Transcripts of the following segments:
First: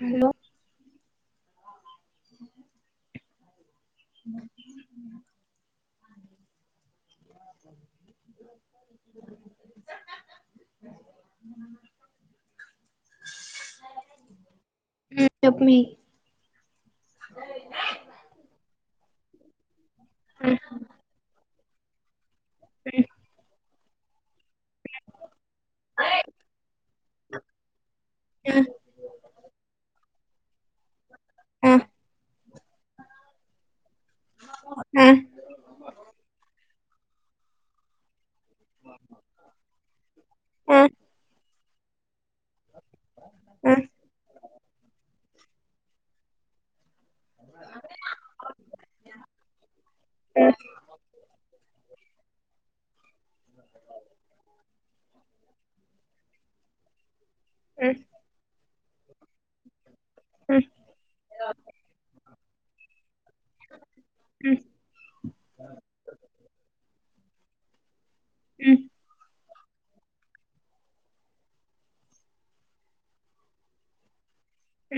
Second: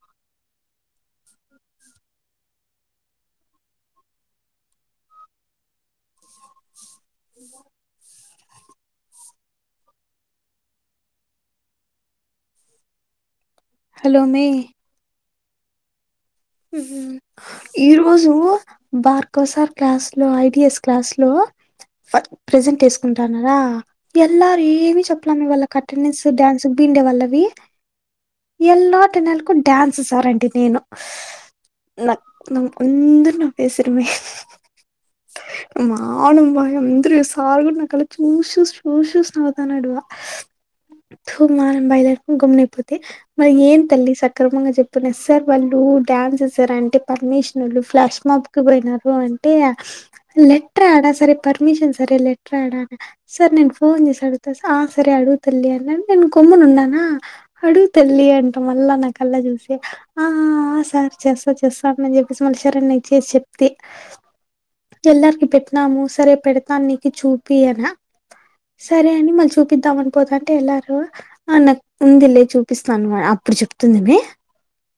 Hello అ hello మీ చెప్ప్ మి ఉహు ఈరోజు బార్ కోసార్ క్లాస్లో ఐడిఎస్ క్లాస్లో ఫ ప్రజెంట్ వేసుకుంటాన్నారా లార్ ఏమి చెప్పలే వాళ్ళకి అటెండెన్స్ డ్యాన్స్ బిండె వాళ్ళవి ఎల్లో టెన్నాలకు డ్యాన్స్ సార్ అన్ నేను నాక్ నాకు అందరూ నా [inaudible] మానుబా అందరు సార్ కూడా నా కలి చూస్ చూస్ చూస్ చూస్ పోతున్నాడు [unintelligible] ఇం గమ్మన అయిపోత మరి ఏం తల్లి సక్రమంగా చెప్పని సార్ వళ్లూ డ్యాన్స్ చేసారంటే పర్మిషన్లు ఫ్లాష్ మప్కి పోయినారు అంటే లెటర్ ఆడా సరే పర్మిషన్ సరే లెటర్ ఆడాన సర్ నేను ఫోన్ చేసి అడుగుతా స ఆ సరే అడుగు తల్లి అన్నాను నేను కొమ్ను ఉన్నానా అడుగు తల్లి అంటమా కల్ నా కళ్ళ జూసి అ సార్ చేస్తా చేస్తా అని చెప్ [unintelligible] చేసి చెప్తే ఎల్లరికి పెట్టినాము సరే పెడతాన్ని చూపియనా సరే అని మల్ చుప్ పిద్దామ అని పోతా అంటే ఎలారు ఆ నాకు ఉంది లే చూపిస్తాను అప్పుడు చెప్తుంది మీ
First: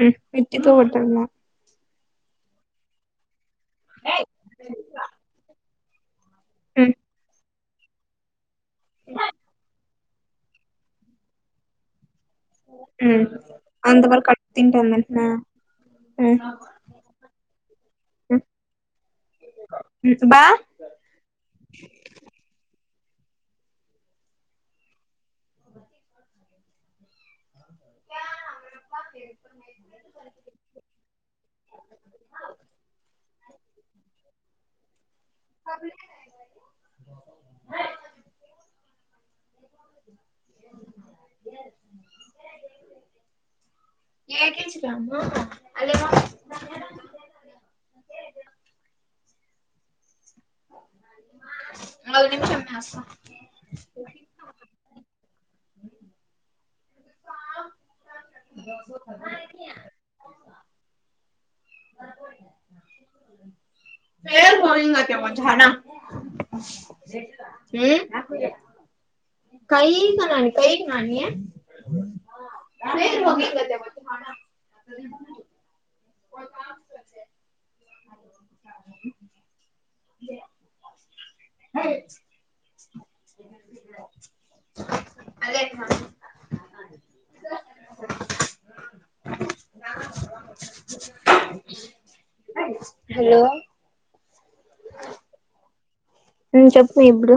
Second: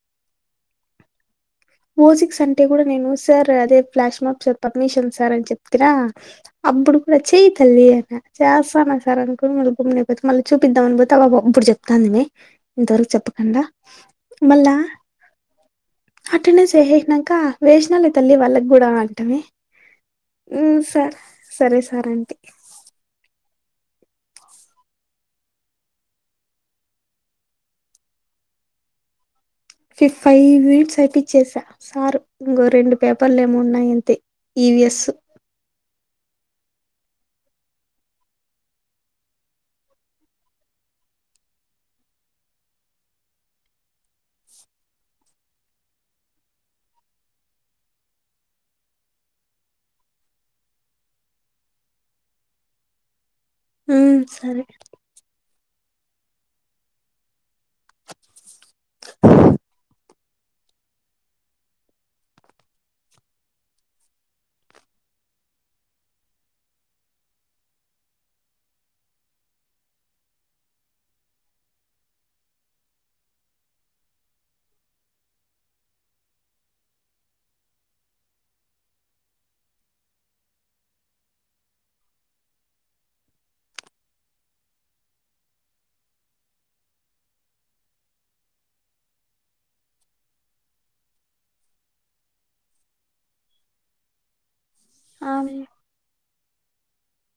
ఉమ్ వెట్టి పోవటము ఓసిక్స్ అంటే కూడా నేను సర్ అదే ఫ్లాష్ మార్ప్ పర్మిషన్ సార్ అ చెప్ప కిరా అబ్బుడు పోచి తెల్లి అనా చేేస్తానా సార్ అంకుల్ [inaudible] పోతే మళ్ళీ చూపిద్దాం అనిపోతే [unintelligible] అప్పుడు చెప్తాంది మే ఇంతవరకు చెప్పకండా అంతవరకు అట్ మళ్ళా తింటాందంటనా అటెండెన్స్ ఏహేస్నాక వేసినాలే తల్లి వాళ్ళకి కూడా అంట మే బా ఉమ్ సార్ సరే సార్ అంటి ఫి ఫైవ్ మినిట్స్ ఐపిచ్చేసా సారు ఇంగో రెండు పేపర్లేమో ఉన్నాయి అంతే ఈ వి ఎస్సు ఏకిచ్చిపాము ఆళ్ళేమో ఒక నిమిషం మే వస్తా హ్మ్ సరే [unintelligible] కైకు నాని కైకు నాని హలో ఆమె చెప్పు ఇప్పుడు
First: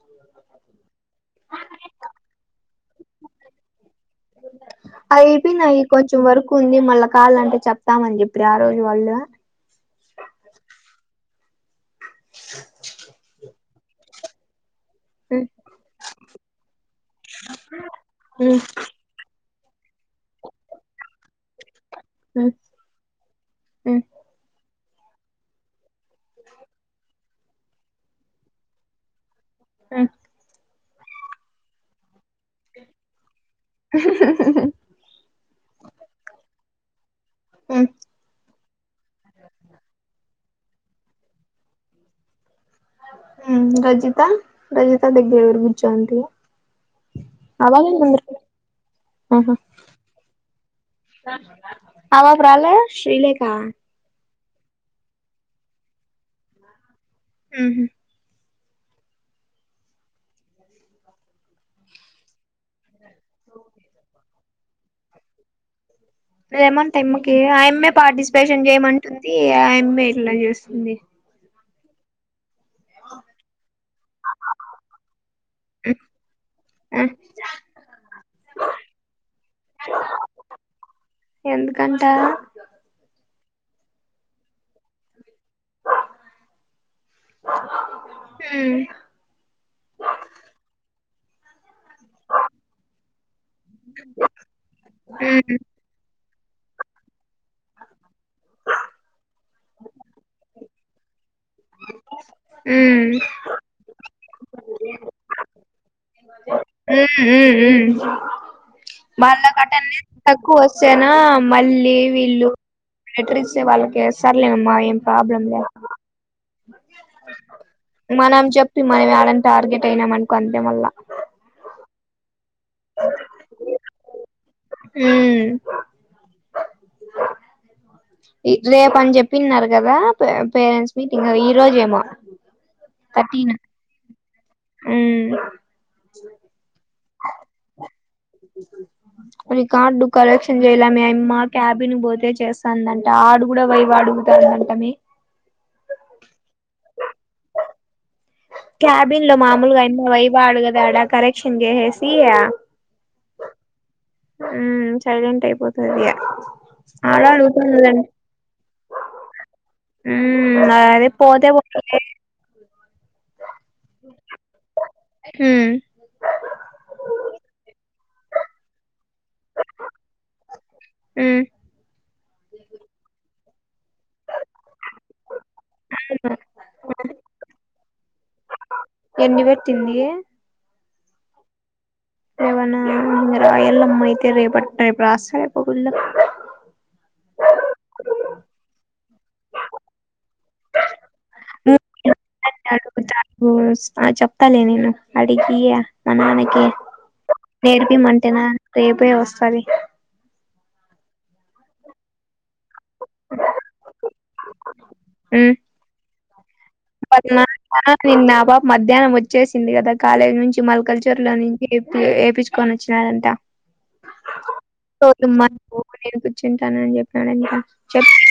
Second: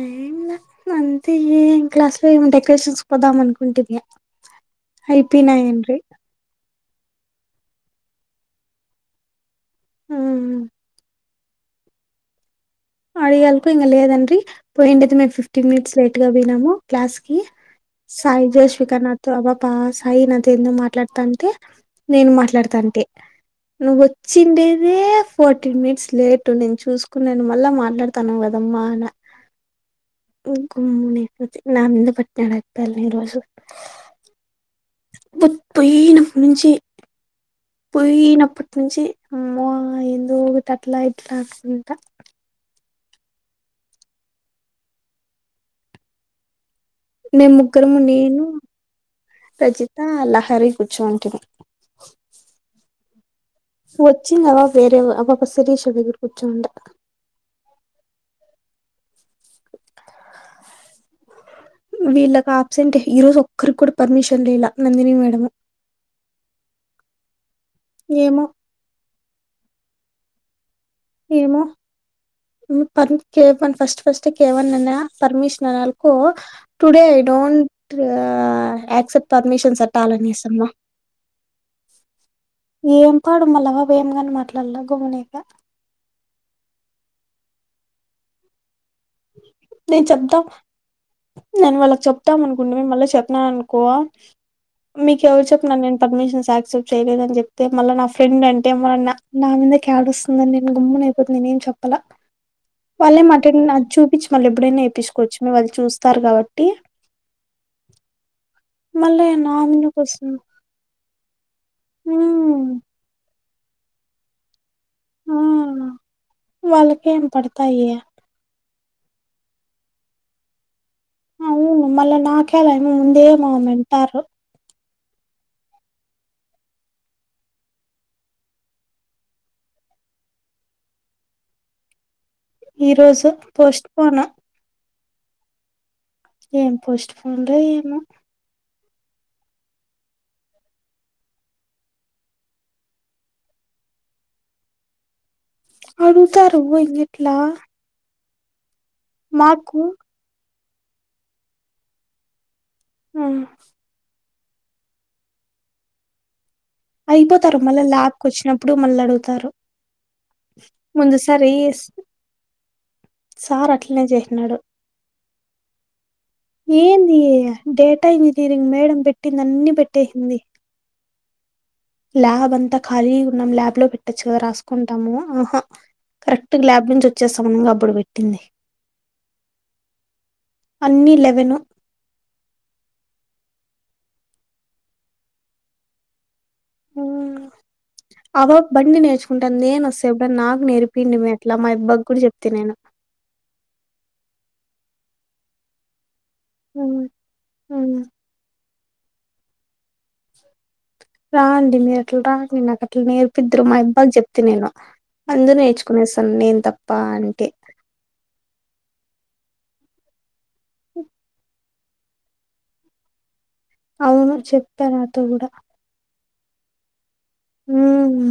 ఏం లా అంతే ఏం క్లాస్ లో ఏమి డెకరేషన్స్ కొదాం అనుకుంటుంది అయిపోనా [unintelligible] కాల్ అంటే చెప్తామని చెప్పి రా ఆ రోజు వాళ్ళు హ్మ్ కు ఇంగ లేదండ్రి పోయింటయితే మేము ఫిఫ్టీన్ మినిట్స్ లేట్ గా పోయినాము క్లాస్ కి సాయి జో శ్రీకర్నాథ్ అబ బ సాయి నాతో ఏందో మాట్లాడుతాంటే నేను మాట్లాడుతాంటే నువ్వు వచ్చిండే అదే ఫోర్టీన్ మినిట్స్ లేటు నేను చూసుకున్నాను మా అలా మాట్లాడుతాన్నవ్ గదమ్మాన హ్మ్ కు [unintelligible] ఈ రోజు [unintelligible] నప్పటి నుంచి పోయినప్పటి నుంచి అమ్మో ఎందో అట్లా ఇట్లా అంటుంది ఇంకా ఉ రజిత రజిత బిడ్డ ఇడ కూర్చొయిండిరి మేము ముగ్గురము నేను రజిత లహరి కూర్చోయింటిమి షీలేక్ సూత్ వచ్చింది ఆ పాప ఎవరొ ఆ పాప శిరీష దగ్గరికి కూర్చొయిండ ఉహు వీళ్ళకు ఆప్సెంటే ఈ రోజు ఒక్కరు కూడా పర్మిషన్ దండిలా నందినీ మేడంము ఏమంట ఆయమ్మకి ఆ ఎయామ్మెఏ ఏమో పార్టిసిపేషన్ చేయమంటుంది ఆ ఎయామ్మె ఇలా చేస్తుంది ఏమో పప [inaudible] ఫస్ట్ ఫస్ట్ కేవన్ అన్నాన పర్మిషన్ అనలేకు టుడే ఆ ఐ డోంట్ ఆక్సెప్ట్ పర్మిషన్ అప్పలిసమ్మా గంటా ఏం పాడు మాళ్ళ ఆ పాప ఏం కాని మాట్లాడలా గుమ్మున అయిపోయా. హ్మ్ నిన్ చప్పదాం మనం వాళ్ళకి చెప్తాం అనుకునే మ మళ్ళ చెప్పన అనుకో మీకు ఎవరు ఉమ్ చెప్పారు నిను పర్మిషన్ యక్సెప్ట్ చేయలేదు అని చెప్తే మళ్ళీ నా ఫ్రెండ్ అంటే మ నా మీద యడవస్తుందని నేను గమ్మ్ నా వెళ్ళాడు నినేం చెప్పాల ఉమ్ ఉమ్ చూపించ్చి మళ్ళా ఎపుడైనా వేపించుకోవచ్చు మళ్ళా వాళ్ళు చూస్తారు కా మ్మ్ హ్మ్ మళ్ళీ నా బళ్లాకట్టలె మీదకి వస్తుంది తక్కువ వస్తాను మళ్ళీ వీళ్ళు హ్మ్ ప్యాక్టరీస్ వాళ్ళకి ఎస్తార్లే అమ్మాయమ్ ప్రాబ్లమ్ ల్య వాళ్ళకి ఏం పడుతు మనం చెప్ మనం వాళ్ళం టార్గెట్ అయినాము అనుకో అంతే మల్ల నాక్యల మె ముందే నన్ను అంటారు మ్మ్ రేపు అని చెప్పన్నారు కదా పేరెంట్స్ మీటింగ్ ఈ రోజేమో ఈరోజు పోస్ట్ పొన్ మ్మ్ ఏం పోస్ట్ ఫన్లో ఏమో మీ కార్డు కరెక్షన్ చేయలే మీ మా క్యాబిన్ పోతే చేస్తాందంట ఆడు కూడా వైవా అడుగుతాందంటమీ అడుగుతారు పోయే ఎట్లా క్యాబిన్ లో మామూలుగా ఆయన వైవా అడగడు దడా కరెక్షన్ చేసేసి ఆ హ్మ్ సైలెంట్ అయిపోతు అదయ అయిపోతారు మళ్ళా ల్యాబ్కి వచ్చినప్పుడు మళ్ళీ అడుగుతారు ఉమ్ అదే ముందు పోతే సారి పోతలే సార్ అట్లనే చేసినాడు ఉమ్ ఏంది డేట్ అట్టా ఇంజనీరింగ్ మేడం పెట్టింది అన్ని పెట్టేసింది హ్మ్ ల్యాబ్ అంతా ఖాళీ గా ఉన్నం ల్యాబ్ లో పెట్ట పెట్టొచ్చు కద రాసుకుంటాము ఆహా కరెక్టుగా ల్యాబ్ నుంచి వచ్చే సామనంగా అప్పుడు పెట్టింది ఎన్ని పెట్టింది అన్నీ లెవెను లెవనా రాయాలమ్మా అయితే రేపు రేపు రాస్తాలే గుళ్ళో హ్మ్. ఉంట నేను వస్తా ఎప్పుడు నాకు నేర్ పిండి మీ అట్లా మా అబ్బాకి కూడా చెప్తే నేను అడిగియ మా నానకి హ్మ్. నేర్పి హ్మ్. మంటేనా రేపే వస్తాది రాండి మీరు అట్లా రాండి నాకు అట్లా నేర్పిద్రు మా అబ్బాకి చెప్తే నేను ఉమ్ అందరు నేర్చుకునే సాను నేను తప్ప అంటే [unintelligible] మధ్యాహ్నం వచ్చేసింది కదా కాలేజ్ నుంచి మాల్ కల్చర్లని ఏపి ఏపిచ్చుకోని వచ్చినారంట అవును చెప్తా నాతో కూడా చింతాను అని చెప్పి అ చెప్ హ్మ్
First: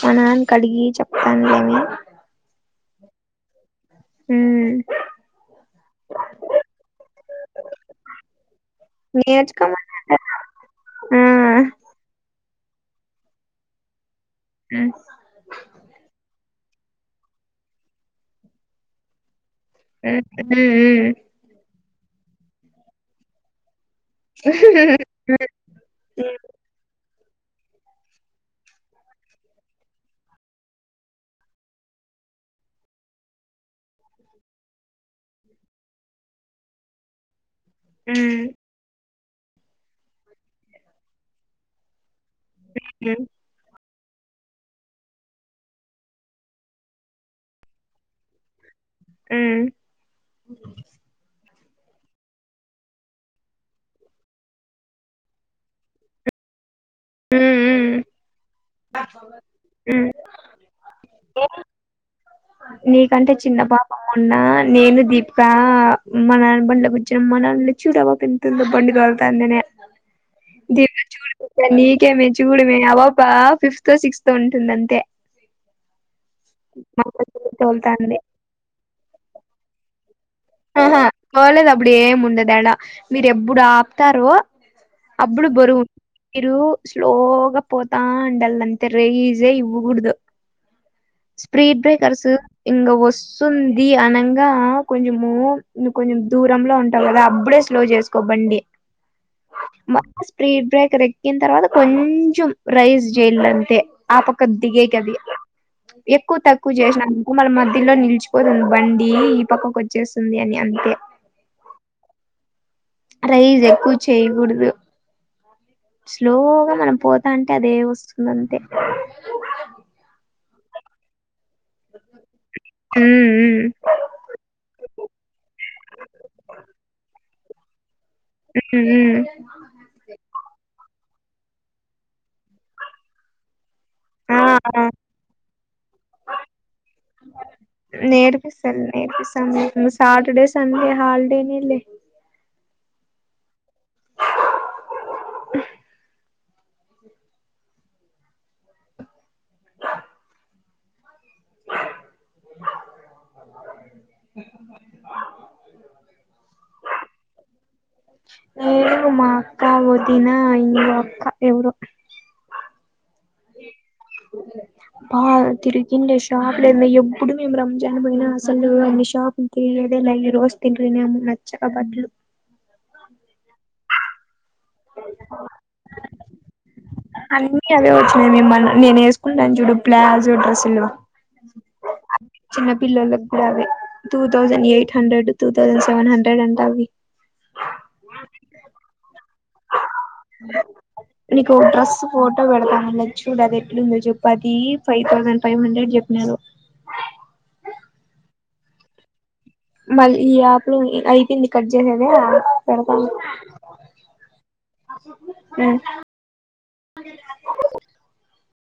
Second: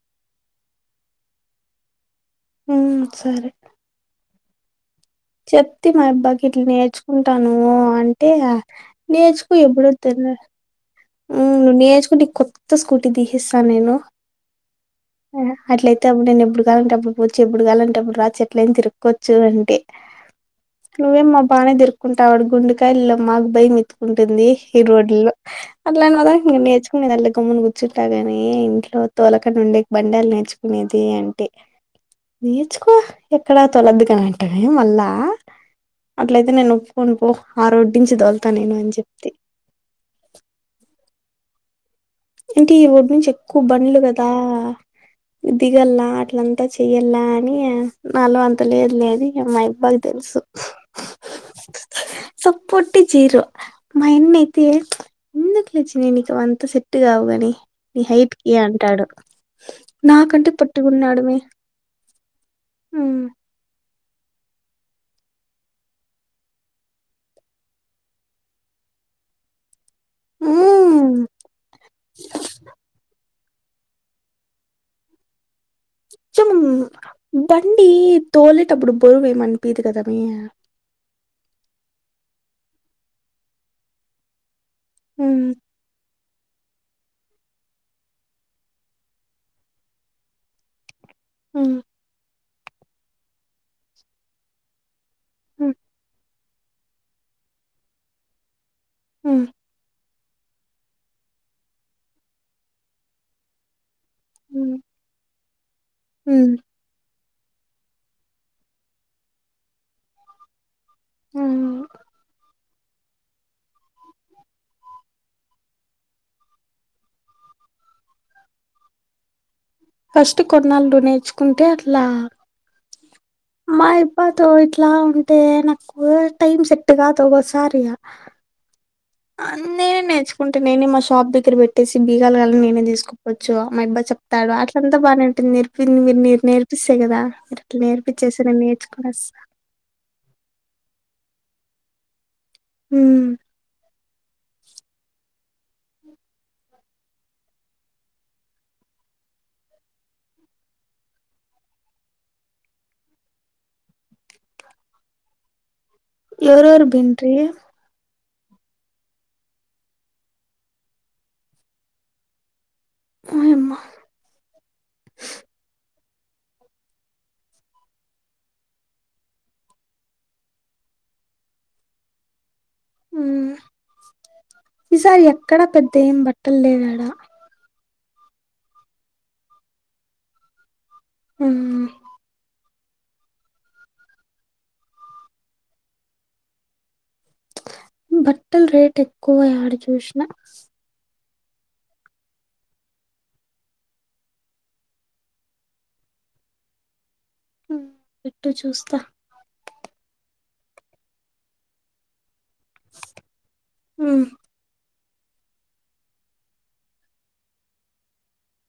మా నాన్న కడిగి చెప్పతాం ఏమి హ్మ్ సరే హ్మ్ చెప్తే మా అబ్బాకి ఇట్ల నేర్చుకుంటాను అంటే నేర్చుకో ఎప్పుడు నేర్చుకోమన్నాడు వద్దన్నా ఆ హ్మ్ నేర్చుకుంటే కొ త్త స్కూటీ తీసిస్తా నేను అట్లయితే [unintelligible] కాగాలంటేప్పుడు పోచ్చు ఎప్పుడు కావాలంటేప్పుడు రా ఎట్ల ఏ తిక్కవచ్చు అే ఉమ్ ఉమ్ స్కూల్లో తాళం దొరికి ఉంటాడ గుండకాయలో మాకు భయం ఉంటుంది ఈ రోడ్లో నేర్చుకోండి నల్ల గమ్మును కూర్చుంటా ని ఇంట్లో తోలకని ఉండే బంలు నేర్చుకునేది అంటే నేర్చుకో ఎక్కడా తొలద్దు కాని అంటే మళ్ళా అట్లయితే నేను ఒప్పుకొని పో ఆ రోడ్ ఉమ్ ఉమ్ నుంచి దదులుతా ఉమ్ నేను అని చెప్పి అంటే ఈ టి ఉమ్ ఉమ్ నుంచి ఎక్కువ బండ్లు కదా అంత దిగల్లా అట్లంతా చెయ్యలా అని నాలు అం అ లేదు లేదు మా అబ్బాకి తెలుసు సప్పట్ చీర మా అన్నయ్య ఇలా అయితే ఎందుకంటే లేజ పనినికి అంత సెట్ ఉమ్ ఇట్టుగావుగాని ఉమ్ ఉమ్ హై ఏ అంటాడు ఉమ్ నాకంటే పొట్టిగాన్నాడు మే అవునా నేను దీపా మా నాన్న బండ్లో కుచ్చా మా నాన్నలో చూడు అ పాపా ఎంత ఉందొ బండి తొల్తావుందో మ్మ్ నీకెమే చూడుమే అ పాప ఫిఫ్త్ తో సిక్స్త్ తో ఉంటుంది అంతే మా బండిలో బండి తోలుతాంది తోలేటప్పుడు బరువు ఏమనిపిదు కదా మియా కలేదు అప్పుడు ఏం ఉండదు అడా మీరు ఎప్పుడు ఆపుతారో అప్పుడు హ్మ్ బరువు మీరు స్లోగా పోతా ఉండలా అంతే రైజె ఇవ్వకూడదు హ్మ్ స్పీడ్ బ్రేకర్స్ ఇంగ వస్తుంది అనంగా కొంచం మో హ్మ్ ఇ కొంచం దూరంలో ఉంటాం కదా అప్పుడే స్లో చేసుకోబండి ఆ స్పీడ్ బ్రేకర్ ఎక్కిన తర్వాత కొంచెం రైస్ చెయ్యలి అంతే ఆ పక్క హ్మ్ దిగే కది ఎక్కువ హ్మ్ తక్కువ చేసాం మన మధ్యలో నిలిచిపోతుంది బండి ఈ పక్కం కొ వచ్చేస్తుంది అని అంతే ఆ రైజ్ ఎక్కువ చేయగూడదు, స్లోగా మనం పోతాంటే అదే వస్తుంది అంతే. ఫస్ట్ కొన్నాళ్ డూడ్ నేర్చుకుంటే అట్లా మ్మ్ మా ఇబ్బతో ఇట్ల్ అట్లా ఉంటే నాకు టైం సెట్టు కాదు ఒగోసారి ఇగ మ్మ్ అన్ నేనే నేర్చుకుంటే నేనే మస్ టాప్ దగ్గర బెట్టేసి బి గాల్ గాలని నేనేం తీసుకపోచ్చు మా యబ్బ ఆ చెప్తాడు అట్ల ఆ, అంతా బాగానే ఉంటుంది. నేర్పి నువు నెర్ నేర్పిస్సే గదా మీరట్లా నేర్పించేస్ నేను నేర్పిస్తాను నేర్చుకునే స్సా. హాల్ డే నె లే హ్మ్ ఎవరెవరు బెంట్రి నేను మా అక్క వొదిన ఇంగో అక్క ఎవరో ఓయమ్మ బా తిరి ఇన్లే షాప్ లే ఎంది ఎబ్బుడు మేము రంజాన్ బోయినా అసలు అన్ని షాప్ తియేదే లె, ఈ రోజు తిన్రి మేము నచ్చక బడ్లు హ్మ్ ఈసారి ఎక్కడ పెద్ద ఏం బట్ పల్లే దా అవు అవే వచ్చినయి మే మళ్ల నేను వేసుకుంటాను జూడు ప్లాజ్ డ్రస్సులు ఆ చిన్న పిల్లలక్గూడ అవే two thousand eight hundred, two thousand seven hundred అంట అవి. బట్టల్ రేటె క్కువ యాడు జూసిన నీకు ఓ డ్రెస్ ఫోటో వెడతాను నచ్చింద అది ఎట్లుందో జెప్పు, అది ఫైవ్ థౌజండ్ ఫైవ్ హండ్రెడ్ జెప్పినారు. హ్మ్ పెట్టు చూస్తా మళ్లీ ఈ యాప్‌లో అయిపోయింది కట్ జేసేదా పడుకున్ ఉమ్. ఆ